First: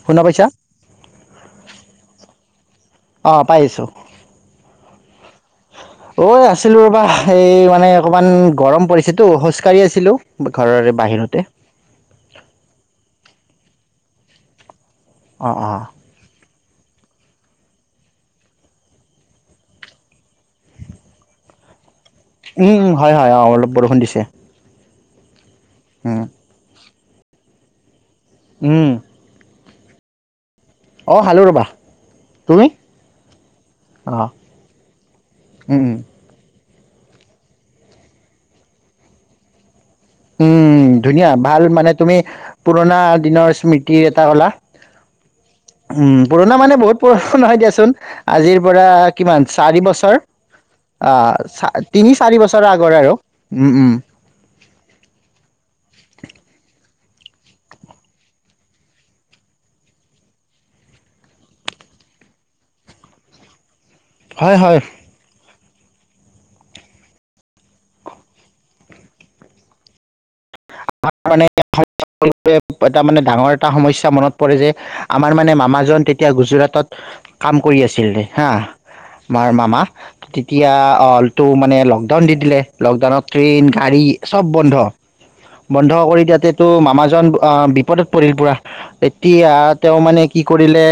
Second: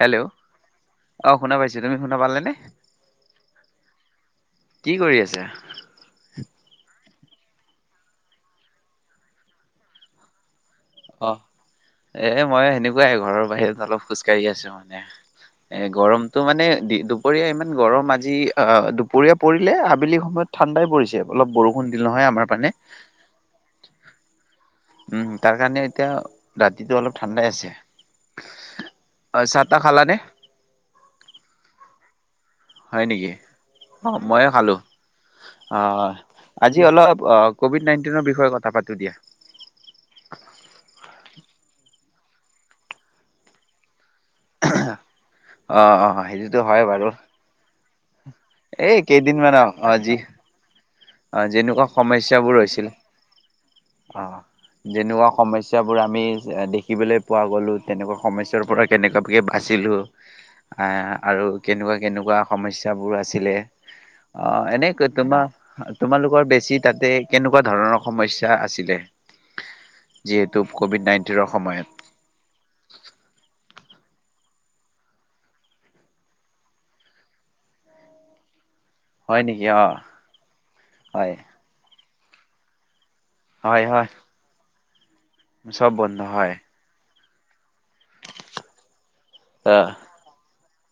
Hello শুনা পাইছা? অহ শুনা পাইছো তুমি শুনা পালানে? অ' পাইছো কি কৰি আছা? ঐ আছ আছিলো ৰ বা এই মানে অকমান গৰম পৰিছেতো খোজকাঢ়ি আছিলোঁ। ঘৰৰে অ' বাহিৰতে। এ মই সেনেকুৱাই ঘৰৰ বাহিৰত অলপ খোজকাঢ়ি আছো মানে। অঁ এ অঁ গৰমটো মানে। দি দুপৰীয়া ইমান গৰম আজি দুপৰীয়া পৰিলে আবেলি সময়ত ঠাণ্ডাই পৰিছে। অলপ বৰষুণ দিল নহয় আমাৰ পানে উম উম হয় হয় অ অলপ বৰষুণ দিছে। উম তাৰ কাৰণে এতিয়া উম ৰাতিটো অলপ ঠাণ্ডাই আছে। উম কিবা খালান? অ' খালো ৰ'বা। তুমি? হয় নেকি অ' অঁ ময়ো খালোঁ উম উম অ'। আজি অলপ কভিড নাইটিনৰ বিষয়ে কথা পাতোদিয়া। উম ধুনীয়া ভাল মানে। তুমি পুৰণা দিনৰ স্মৃতিৰ এটা কলা অ' উম অ' পুৰণা সেইটোতো মানে হয় বহুত বাৰু। পুৰণা নহয় দিয়াচোন। আজিৰ পৰা এই কিমান কেইদিনমান আৱ চাৰি বছৰ আজি আহ অ' যেনেকুৱা তিনি চাৰি সমস্যাবোৰ বছৰৰ হৈছিল। আগৰ আৰু। উম উম অ' যেনেকুৱা সমস্যা বোৰ আমি দেখি। শিকিবলৈ পোৱা গ'লোঁ তেনেকুৱা সমস্যয়াৰ পৰা কেনেকুৱাকে বাচিলোঁ। আহ আৰু কেনেকুৱা কেনেকুৱা সমস্যাবোৰ আছিলে হয় অহ হয় এনেকৈ তোমাৰ তোমালোকৰ বেছি তাতে কেনেকুৱা ধৰণৰ সমস্যা আছিলে? যিহেতু ক'ভিড আমাৰ মামে নাইণ্টিনৰ সময়ত এটা মানে ডাঙৰ এটা সমস্যা মনত পৰে যে আমাৰ মানে মামাজন তেতিয়া গুজৰাটত কাম কৰি আছিল হা হয় আমাৰ নেকি মামা অ' তেতিয়া হয় অলটো মানে লকডাউন দি দিলে লকডাউনত ট্ৰেইন, হয় গাড়ী হয়। চব বন্ধ চব বন্ধ কৰি তাতে হয় তটো মামাজন অ বিপদত পৰিল পুৰা এতিয়া আহ তেওঁ মানে কি কৰিলে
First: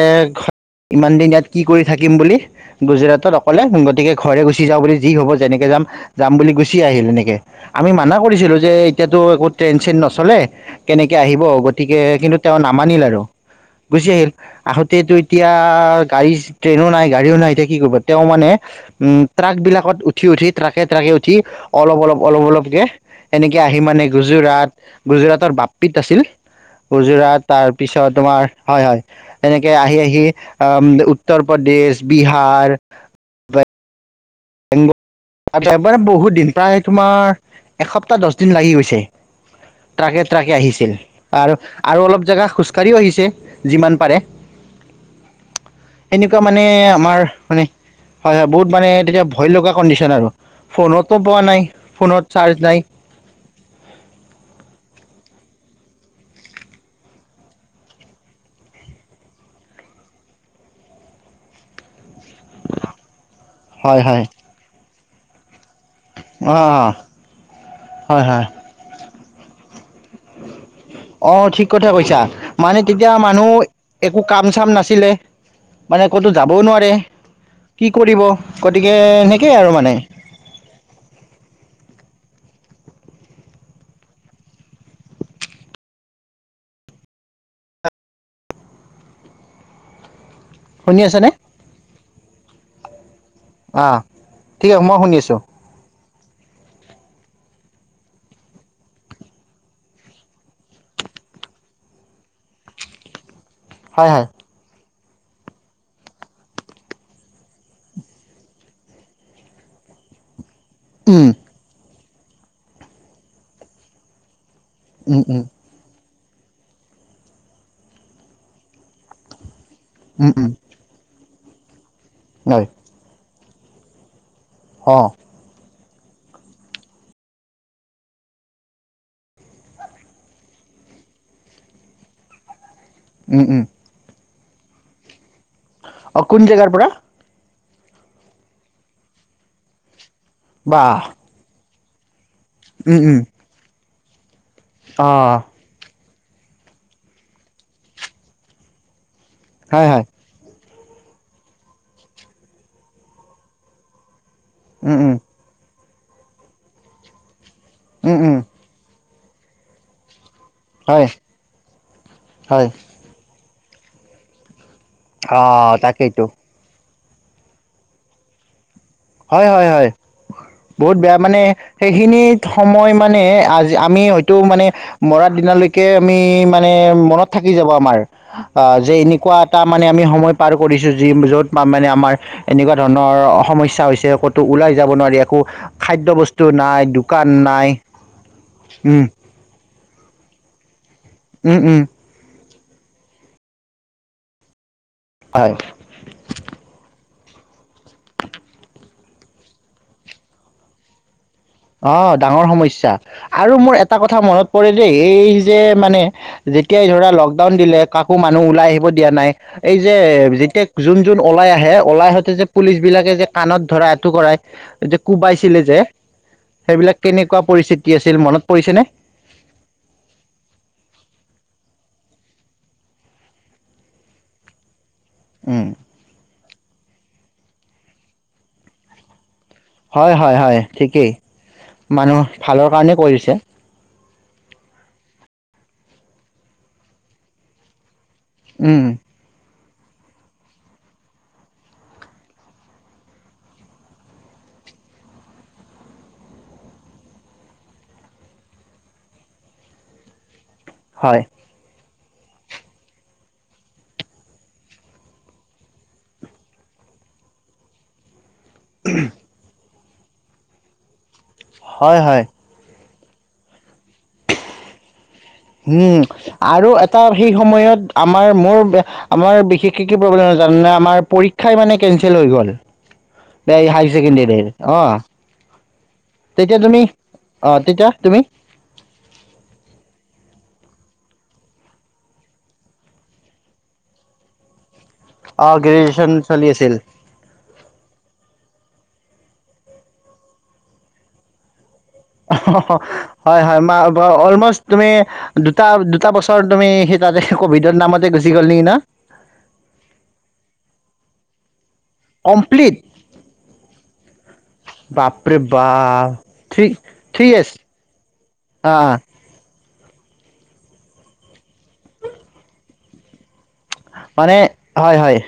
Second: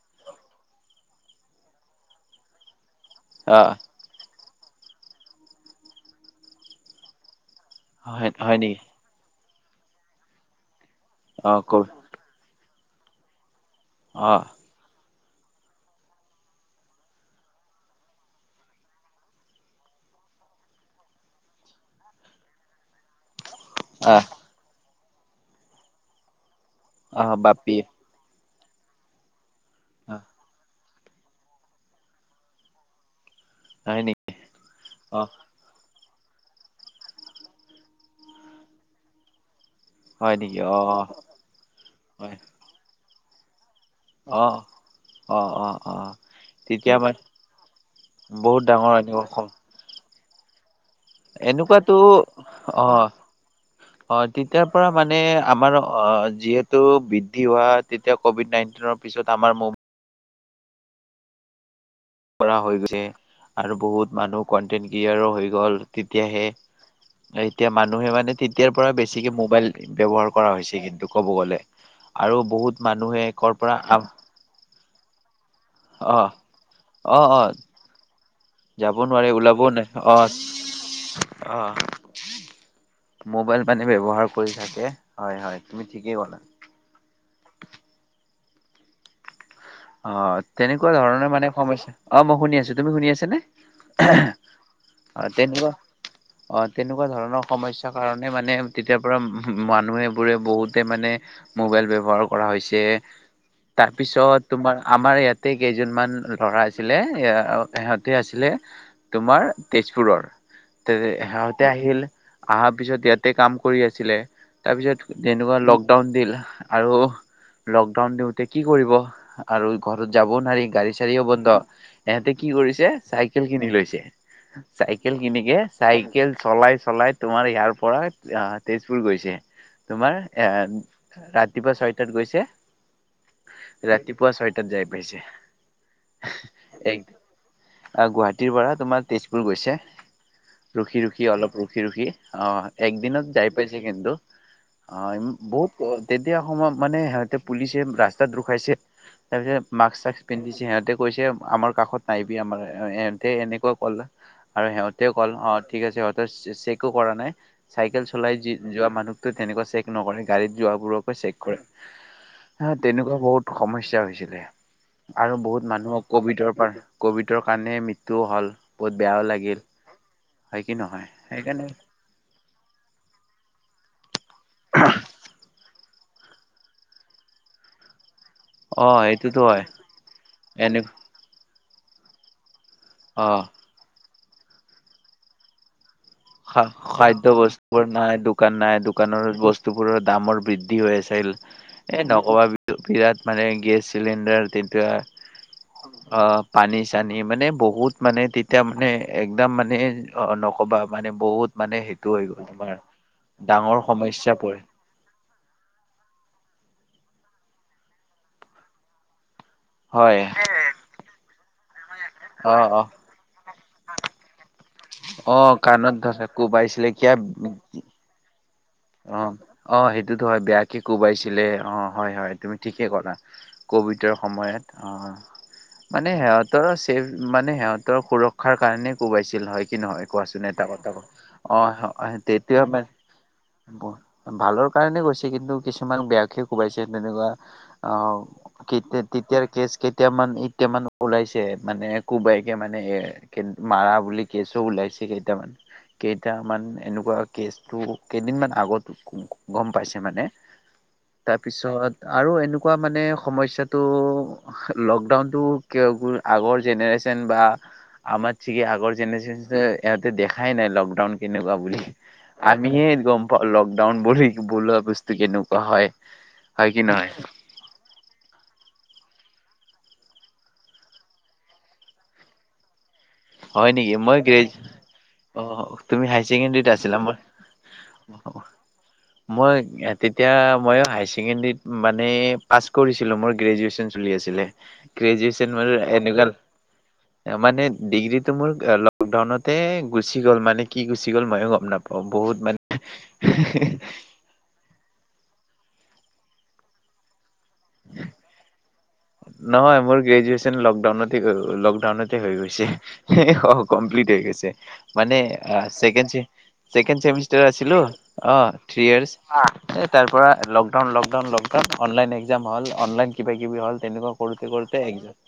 ইমান দিন ইয়াত কি কৰি থাকিম বুলি। গুজৰাটত অকলে আহ গতিকে ঘৰে গুচি যাওঁ বুলি যি হব যেনেকে যাম যাম বুলি গুচি আহিল এনেকে আমি মানা হয় কৰিছিলো হয় যে নেকি এতিয়াতো একো ট্ৰেইন চেইন নচলে কেনেকে আহিব অ' ক গতিকে কিন্তু তেওঁ নামানিল আৰু গুচি আহিল অ' আহোঁতেটো এতিয়া গাড়ী ট্ৰেইনো নাই গাড়ীও নাই এতিয়া কি কৰিব তেওঁ মানে উম ট্ৰাক বিলাকত উঠি উঠি ট্ৰাকে ট্ৰাকে উঠি অলপ অলপ অলপ অলপকে এনেকে আহি মানে আহ গুজৰাট গুজৰাটৰ বাপিত আছিল। উজোৰা আহ তাৰ বাপি পিছত তোমাৰ হয় হয় এনেকে আহি আহি অহ। উত্তৰ প্ৰদেশ বিহাৰ হয় নেকি। অ' বেংগল। মানে বহুত দিন প্ৰায় তোমাৰ এসপ্তাহ দহ দিন লাগি গৈছে। ট্ৰাকে হয় ট্ৰাকে নেকি আহিছিল অ' আৰু আৰু অলপ হয় জেগা খোজকাঢ়িও আহিছে। যিমান পাৰে। অ' অ' অ' অ'। এনেকুৱা মানে আমাৰ মানে হয় হয় বহুত ডাঙৰ মানে এনেকুৱা তেতিয়া। খং ভয় লগা কণ্ডিশ্যন আৰু। ফোনতো পোৱা নাই এনেকুৱাতো ফোনত চাৰ্জ নাই অ অ তেতিয়াৰ পৰা মানে আমাৰ। অ যিহেতু বৃদ্ধি হোৱা তেতিয়া ক'ভিড নাইণ্টিনৰ পিছত আমাৰ ম। কৰা হৈ গৈছে আৰু হয় বহুত হয় মানুহ কন্টেনট ক্ৰিয়েটাৰ হৈ গ'ল। অ তেতিয়াহে এতিয়া মানুহে হয় মানে হয় তেতিয়াৰ পৰা বেছিকে মোবাইল। ব্যৱহাৰ কৰা হৈছে কিন্তু ক'ব অ গলে ঠিক কথা কৈছা আৰু মানে বহুত তেতিয়া মানুহে মানুহ কৰ পৰা। একো কাম চাম নাছিলে মানে ক'তো অহ যাবও নোৱাৰে অহ অ। কি কৰিব গতিকে যাব নোৱাৰি সেনেকেই ওলাবও আৰু নাই মানে অ। অহ। মবাইল পানে ব্যৱহাৰ কৰি থাকে হয় হয় তুমি ঠিকেই ক'লা। [unintelligible] অ তেনেকুৱা শুনি ধৰণৰ আছেনে মানে সমস্যা অ মই শুনি আছো তুমি শুনি আছ নে। অ ঠিক আছে মই শুনি অ আছোঁ তেনেকুৱা। অ তেনেকুৱা ধৰণৰ সমস্যাৰ কাৰণে মানে তেতিয়াৰ পৰা মানুহে বোৰে বহুতে মানে। মানে মোবাইল ব্যৱহাৰ কৰা হৈছে হয় হয় তাৰপিছত। তোমাৰ আমাৰ ইয়াতে কেইজনমান ল'ৰা আছিলে সিহঁতে আছিলে তোমাৰ। তেজপুৰৰ। তে উম সিহঁতে আহিল অহাৰ পিছত ইয়াতে কাম কৰি আছিলে। তাৰপিছত উম উম তেনেকুৱা লকডাউন দিল আৰু লকডাউন দিওঁতে কি কৰিব। আৰু ঘৰত উম যাবও উম নোৱাৰি গাড়ী চাড়িও বন্ধ ইহঁতে কি হয় কৰিছে চাইকেল কিনি লৈছে। অ চাইকেল কিনিকে। চাইকেল চলাই চলাই তোমাৰ ইয়াৰ পৰা তেজপুৰ গৈছে। তোমাৰ এ ৰাতিপুৱা ছয়টাত গৈছে। উম, উম। পুৱা ছয়টাত যাই পাইছে। অ কোন জেগাৰ পৰা। অ গুৱাহাটীৰ পৰা তোমাৰ তেজপুৰ গৈছে ৰখি বাহ ৰখি অলপ ৰখি ৰখি। অ উম উম একদিনত যাই পাইছে কিন্তু অ বহুত। তেতিয়া সময়ত মানে সিহঁতে পুলিচে ৰাস্তাত ৰোখাইছে। তাৰ পিছত হয় মাক্স হয় চাকচ পিন্ধিছে সিহঁতে কৈছে আমাৰ কাষত নাইবি আমাৰ সিহঁতে এনেকুৱা ক'লা। আৰু উম সিহঁতেও উম কল অ ঠিক আছে সিহঁতৰ চেকো কৰা নাই। চাইকেল উম উম চলাই যি যোৱা মানুহতটো তেনেকুৱা চেক নকৰে। গাড়ীত যোৱা হয় বোৰকে চেক কৰে। হয় হা তেনেকুৱা বহুত সমস্যা হৈছিলে। আৰু বহুত অ' মানুহক তাকেইতো কভিডৰ পৰা কভিডৰ কাৰণে মৃত্যুও হল। বহুত বেয়াও হয়, লাগিল হয়, হয়। হয় কি বহুত নহয় বেয়া মানে সেইকাৰণে সেইখিনি সময় মানে আ আমি হয়তো মানে মৰাৰ দিনালৈকে আমি মানে মনত থাকি যাব আমাৰ। অ যে এনেকুৱা সেইটোতো এটা হয় মানে আমি সময় পাৰ এনে কৰিছো যি যত মানে আমাৰ এনেকুৱা ধৰণৰ অ' সমস্যা হৈছে। ক'তো ওলাই যাব নোৱাৰি। একো খাদ্য বস্তু খা নাই খাদ্য দোকান বস্তুবোৰ নাই, দোকান নাই। উম দোকানৰ বস্তু বোৰৰ দামৰ বৃদ্ধি হৈ আছিল উম উম এ নকবা বিৰাট মানে গেছ চিলিণ্ডাৰ তেতিয়া হয় অ পানী চানী মানে বহুত মানে তেতিয়া মানে একদম মানে নক'বা মানে বহুত মানে অ সেইটো হৈ গ'ল ডাঙৰ তোমাৰ সমস্যা আৰু মোৰ ডাঙৰ এটা কথা সমস্যা মনত পৰে দেই। এই যে মানে যে যে তিয়াই ধৰা লকডাউন দিলে কাকো মানুহ ওলাই আহিব দিয়া নাই। এই যে হয় যেতিয়া যোন যোন ওলাই আহে ওলাই আহোতে যে অ পুলিচ অ বিলাকে যে কাণত ধৰাই, আঁঠু কৰাই যে অ কোবাইছিলে যে কাণত ধৰা কোবাইছিলে সেইবিলাক কিয় কেনেকুৱা পৰিস্থিতি আছিল। মনত পৰিছেনে? অ অ সেইটোতো হয়। বেয়াকে কোবাইচি ছিলে। অঁ হয়, হয় তুমি ঠিকেই ক'লা ক'ভিডৰ সময়ত। অ মানে সিহঁতৰ ছেফ মানে সিহঁতৰ সুৰক্ষাৰ কাৰণে কোবাইছে। হয় কি নহয় হয় কোৱাচোন। হয় এটা কথা ঠিকেই কও অ মানুহ তেতিয়া ভালৰ কাৰণে কৰিছে ভালৰ কাৰণে গৈছে কিন্তু কিছুমান বেয়াকে কোবাইছে তেনেকুৱা অ তে উম তে তেতিয়াৰ কেছ তেতিয়া মানে এতিয়া মানু্হ ওলাইছে। মানে কোবাইকে মানে এ কে মাৰা বুলি কেছো ওলাই ছিলে কেইটামান, কেইটামান এনেকুৱা কেছ টো কেইদিনমান আগত গম পাইছে মানে। হয় তাৰপিছত আৰু এনেকুৱা মানে সমস্যাটো লকডাউনটো আগৰ জেনেৰে চন বা আমাৰ ঠিকে আগৰ জেনেৰেচনটোৱে ইহঁতে দেখাই নাই লকডাউন কেনেকুৱা বুলি। হয় হয় আমিহে গম পাওঁ লকডাউন বুলি বোলা বস্তু। কেনেকুৱা হয়। উম হয় আৰু কি এটা নহয় সেই সময়ত আমাৰ মোৰ আমাৰ বিশেষকে কি প্ৰব্লেম জানা নে? আমাৰ পৰীক্ষাই মানে কেঞ্চেল হৈ গ'ল। এই হয় হাই নেকি মই গ্ৰেজ ছেকেণ্ডাৰীৰ, অ তুমি হাই অঁ। তেতিয়া ছেকেণ্ডৰীত তুমি, আছিলা মই অ তেতিয়া তুমি মই তে এতিয়া ময়ো হায়াৰ ছেকেণ্ডৰীত মানে পাছ কৰিছিলো, মোৰ গ্ৰেজুৱেচন চলি আছিলে। গ্ৰেজুৱেচন অ মান গ্ৰেজুৱেচন এনেকুৱা চলি আছিল মানে ডিগ্ৰীত মোৰ লকডাউনতে গুচি গ'ল মানে। কি গুচি গ'ল ময়ো গম নাপাওঁ। বহুত মানে হয়, হয় ম অলমষ্ট তুমি দু দুটা, দুটা বছৰ তুমি সেই তাতে কভিডৰ নামতে গুচি গল নেকি ন? গুচি গ'ল লক দাউনতে হৈ গৈছে। কমপ্লিট অ কমপ্লিট হৈ গৈছে। মানে বাপৰে চেকেণ্ড বাপ ছেম থ্ৰী ছেকেণ্ড থ্ৰী চেমিষ্টাৰৰ ইয়েৰ্চ আছিলো, অ থ্ৰী য়েৰ্চ এ তাৰ পৰা lockdown, lockdown, lockdown. Online exam হল, অনলাইন কিবা কিবি হল। তেনেকুৱা মানে কৰোতে কৰোতে এক হয় হয়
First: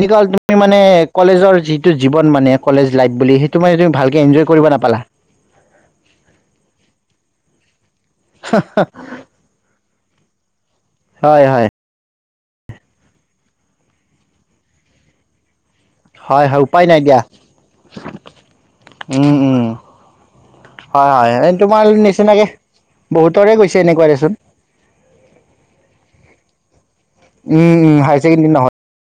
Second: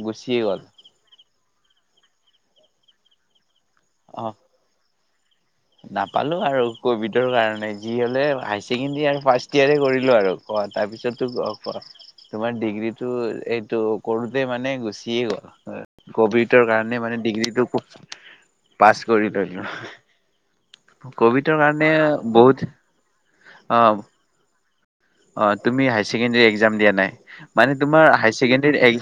এনেকুৱা হ'ল তুমি মানে কলেজৰ যিটো জীৱন মানে কলেজ লাইফ বুলি, সেইটো মানে তুমি ভালকৈ অ এনজয় কৰিব নাপালা। নাপালো আৰু কভিডৰ কাৰণে যি হলে হাই ছেকেণ্ডৰী আৰু ফাৰ্ষ্ট ইয়াৰে কৰিলো আৰু। ক তাৰপিছতটো হয় ক হয় কোৱা। তোমাৰ ডিগ্ৰীটো এইটো কৰোতে মানে গুচিয়ে গ'ল। হয় হয় ক'ভিডৰ উপায় নাই কাৰণে মানে দিয়া ডিগ্ৰীটো খুব পাছ উম কৰি উম ল'লোঁ। হয় হয় তোমাৰ নিচিনাকে বহুত বহুতৰে অ গৈছে এনেকুৱা দেচোন। অ তুমি হায়াৰ ছেকেণ্ডাৰী এক্সাম দিয়া নাই মানে উম উম তোমাৰ হায়াৰ ছেকেণ্ডেৰী নহয় হাইছেকেণ্ডাৰী।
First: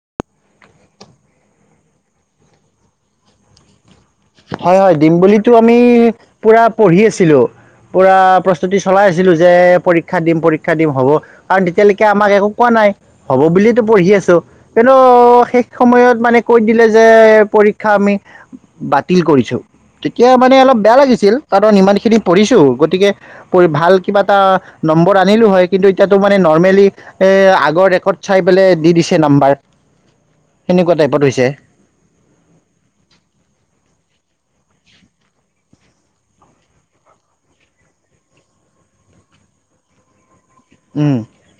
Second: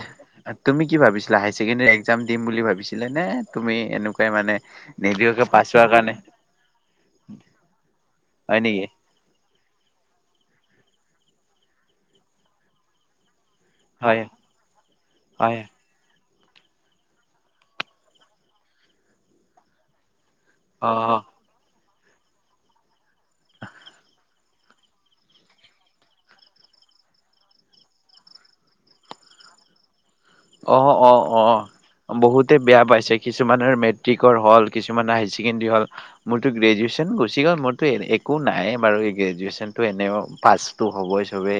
তুমি কি ভাবিছিলা হায়াৰ ছেকেণ্ডাৰী একজাম দিম বুলি ভাবিছিলা নে তুমি এনেকুৱা। হয় হয় দিম বুলিতো আমি পুৰা পঢ়ি আছিলো। পুৰা হয় প্ৰস্তুতি নেকি চলাই আছিলো যে পৰীক্ষা দিম পৰীক। ক্ষা দিম হ'ব কাৰণ তেতিয়ালৈকে আমাক একো কোৱা নাই। হ'ব বুলি এতো পঢ়ি হয় আছো কিন্তু হয় শেষ সময়ত মানে। কৈ দিলে যে পৰীক্ষা আমি বাতিল কৰিছো। তেতিয়া মানে অলপ অ বেয়া অ লাগিছিল কাৰণ ইমানখিনি পঢ়িছোঁ গতিকে পঢ়ি ভাল কিবা এটা। নম্বৰ আনিলো হয় কিন্তু এতিয়াতো মানে নৰ্মেলি এ আগৰ ৰেকৰ্ড চাই পেলাই দি দিছে নম্বাৰ। অ অ অ বহুতে বেয়া পাইছে কিছুমানৰ মেট্ৰিক। হ'ল কিছুমান হায়াৰ ছেকেণ্ডৰী হ'ল মোৰতো গ্ৰেজুৱেচন গুচি গ'ল মোৰতো একো নাই বাৰু। গ্ৰেজুৱেশ্যনটো এনেও। পাচটো উম হ'বই চবে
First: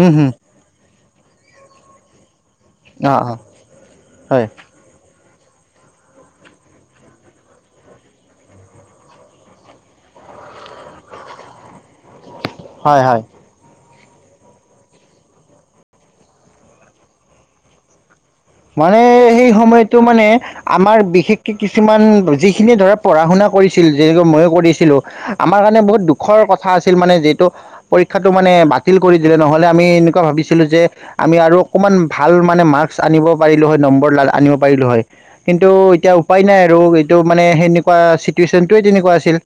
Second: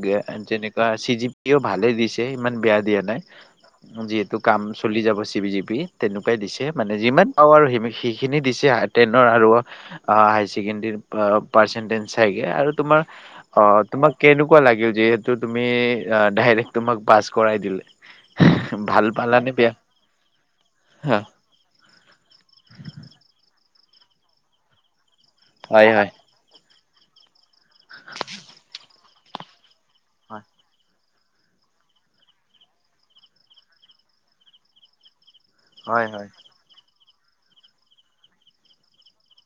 উম হুম তেনেকুৱা চি জিত কেও ভালে দিছে। ইমান বেয়া দিয়া অ নাই অ যিহেতু হয় কাম চলি যাব। তেনেকুৱাই দিছে মানে যিমান পাওৱাৰ হেখিনি দিছে টেনৰ। হাইাৰ ছেকেণ্ডাৰী পাৰ্ছেন্দিছ চাই আৰু তোমাৰ। হয় হয় তোমাক কেনেকুৱা লাগিল যিহেতু তুমি ডাইৰেক্ট তোমাক পাছ কৰাই দিলে। মানে ভাল পালা নে সেই বেয়া সময়তটো মানে আমাৰ বিশেষকে কিছু। কিছুমান যিখিনিয়ে ধৰা পঢ়া শুনা কৰিছিল যেনে মইও কৰিছিলো আমাৰ কাৰণে হয় বহুত হয়। দুখৰ কথা। আছিল মানে যিহেতু পৰীক্ষাটো মানে বাতিল কৰি দিলে নহলে আমি এনেকুৱা ভাবিছিলো যে। আমি আৰু অকমান ভাল মানে মাৰ্কচ আনিব পাৰিলো হয় নম্বৰ ল আনিব পাৰিলো হয়। কিন্তু হয় এতিয়া হয় উপায় নাই আৰু এইটো মানে সেনেকুৱা চিটুৱেশচনটোৱে তেনেকুৱা আছিল।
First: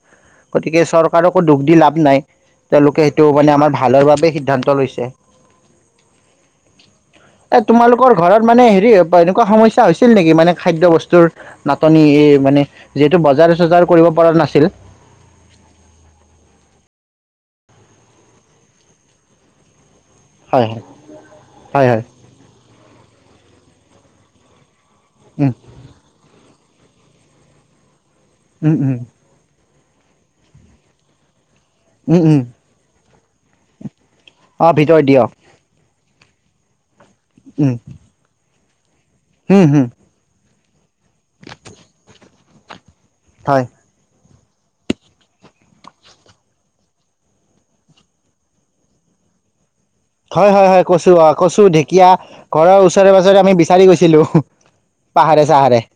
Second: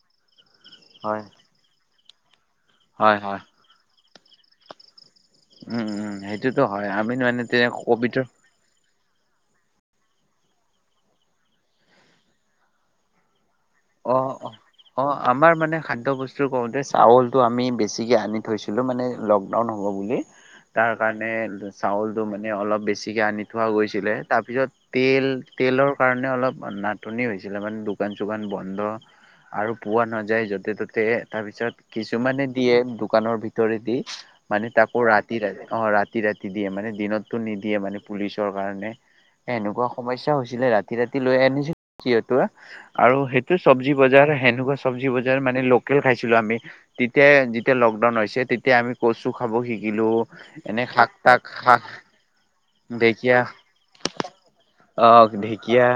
গতিকে হয় হয়। চৰকাৰকো দুখ দি লাভ নাই তেওঁলোকে হয় সেইটো হয় মানে আমাৰ ভালৰ বাবে সিদ্ধান্ত লৈছে। উম উম সেইটোতো হয় আমি মানে এ তেনে তোমালোকৰ অসুবিধা। ঘৰত মানে এনেকুৱা সমস্যা হৈছিল নেকি মানে খাদ্যয় বস্তুৰ নাটনি এই মানে যিহেতু বজাৰ। চজাৰ কৰিব অ পৰা অ নাছিল অ আমাৰ মানে খাদ্যয বস্তু কওঁতে চাউল। আমি বেছিকে আনি থৈছিলো মানে লকডাউন। হয় ত হয় কাৰ হয় হয় চাউলটো মানে অলপ বেছি। আনি থোৱা গৈছিলে তাৰপিছত তেল উম তেলৰ কাৰণে অলপ। নাটনি হৈছিলে মানে দোকান চোকান উম বন্ধ উম আৰু। পোৱা নাযায় য'তে ত'তে তাৰপিছত। উম উম কিছুমানে দিয়ে দোকানৰ ভিতৰে দি অ মানে তাকো ভিতৰত দিয়ক ৰাতি ৰাতি অ ৰাতি ৰাতি। দিয়ে মানে দিনতটো উম নিদিয়ে মানে পুলিচৰ কাৰণে হম এেনেকুৱা হম সমস্যা হৈছে। ছিল ৰাতি ৰাতি লৈ আনিছিল সেয়া পৰা আৰু সেইটো হয় চব্জি বজাৰ। সেনেকুৱা চব্জি বজাৰ মানে লোকেল খাইছিলো আমি তেতিয়াাই যেতিয়া লকডাউন হৈছে তেতিয়া আমি কচু খাব শিক। হয় হয় হয় কচো অ কচো ঢেকীয়া ঘৰৰ ওচৰে ঢেকীয়া পাজৰে আমি বিচাৰি গৈছিলো। অ পাহাৰে চাহাৰে ঢেকীয়া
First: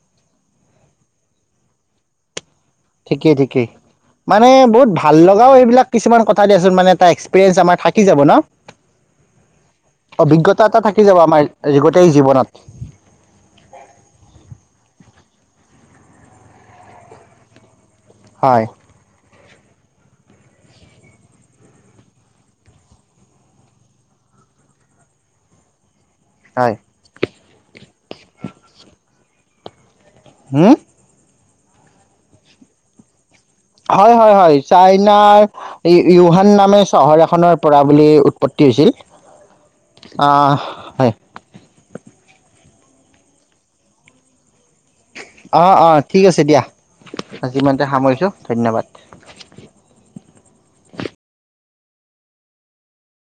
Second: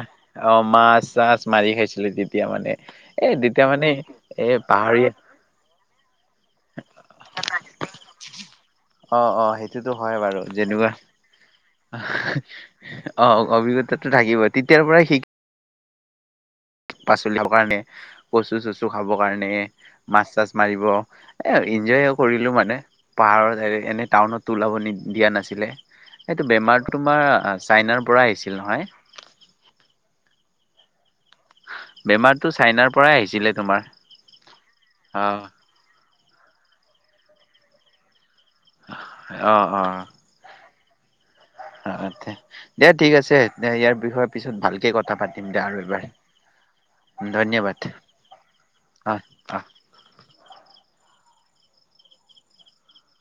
অ মাছ চাছ মাৰি খাইছিলে দ। ঠিকেই ঠিকেই এ মানে বহুত পাহাৰীয়া ভাল লগাও এইবিলাক কিছুমান কথা। মানে এটা এক্সপিৰিয়েঞ্চ আমাৰ থাকি যাব ন। অঁ সেইটোতো হয় বাৰু অভিজ্ঞতা এটা যেনেকুৱা। থাকি যাব আমাৰ গোটেই জীৱনত অ অভিজ্ঞতাটো থাকিব তেতিয়াৰ পৰাই লিখা। শাক পাচলি লাবৰ কাৰণে কচু হয় চচু খাবৰ কাৰণে। মাছ চাছ মাৰিব এ এনজয় কৰিলো মানে পাহাৰত এনে টাউনত ওলাব। দিয়া নাছিলে, এইটো তোমাৰ হয় বেমাৰটো ছাইনা পৰা আহিছিল নহয়। হুম। বেমাৰতটো চাইনাৰ পৰাই আহিছিলে।। তোমাৰ হয় হয় হয় অ চাইনাৰ উহান নামে চহৰ এখনৰ পৰা বুলি উ। আপত্তি হৈছিল আহ হয়। [inaudible] দে, ঠিক আছে। দে ইয়াৰ বিষয়ে পিছত ভাল অ' - অ', ঠিক আছে দিয়া। ধন্যবাদ ইমানতে সামৰিছোঁ, ধন্যবাদ। অ অ [inaudible]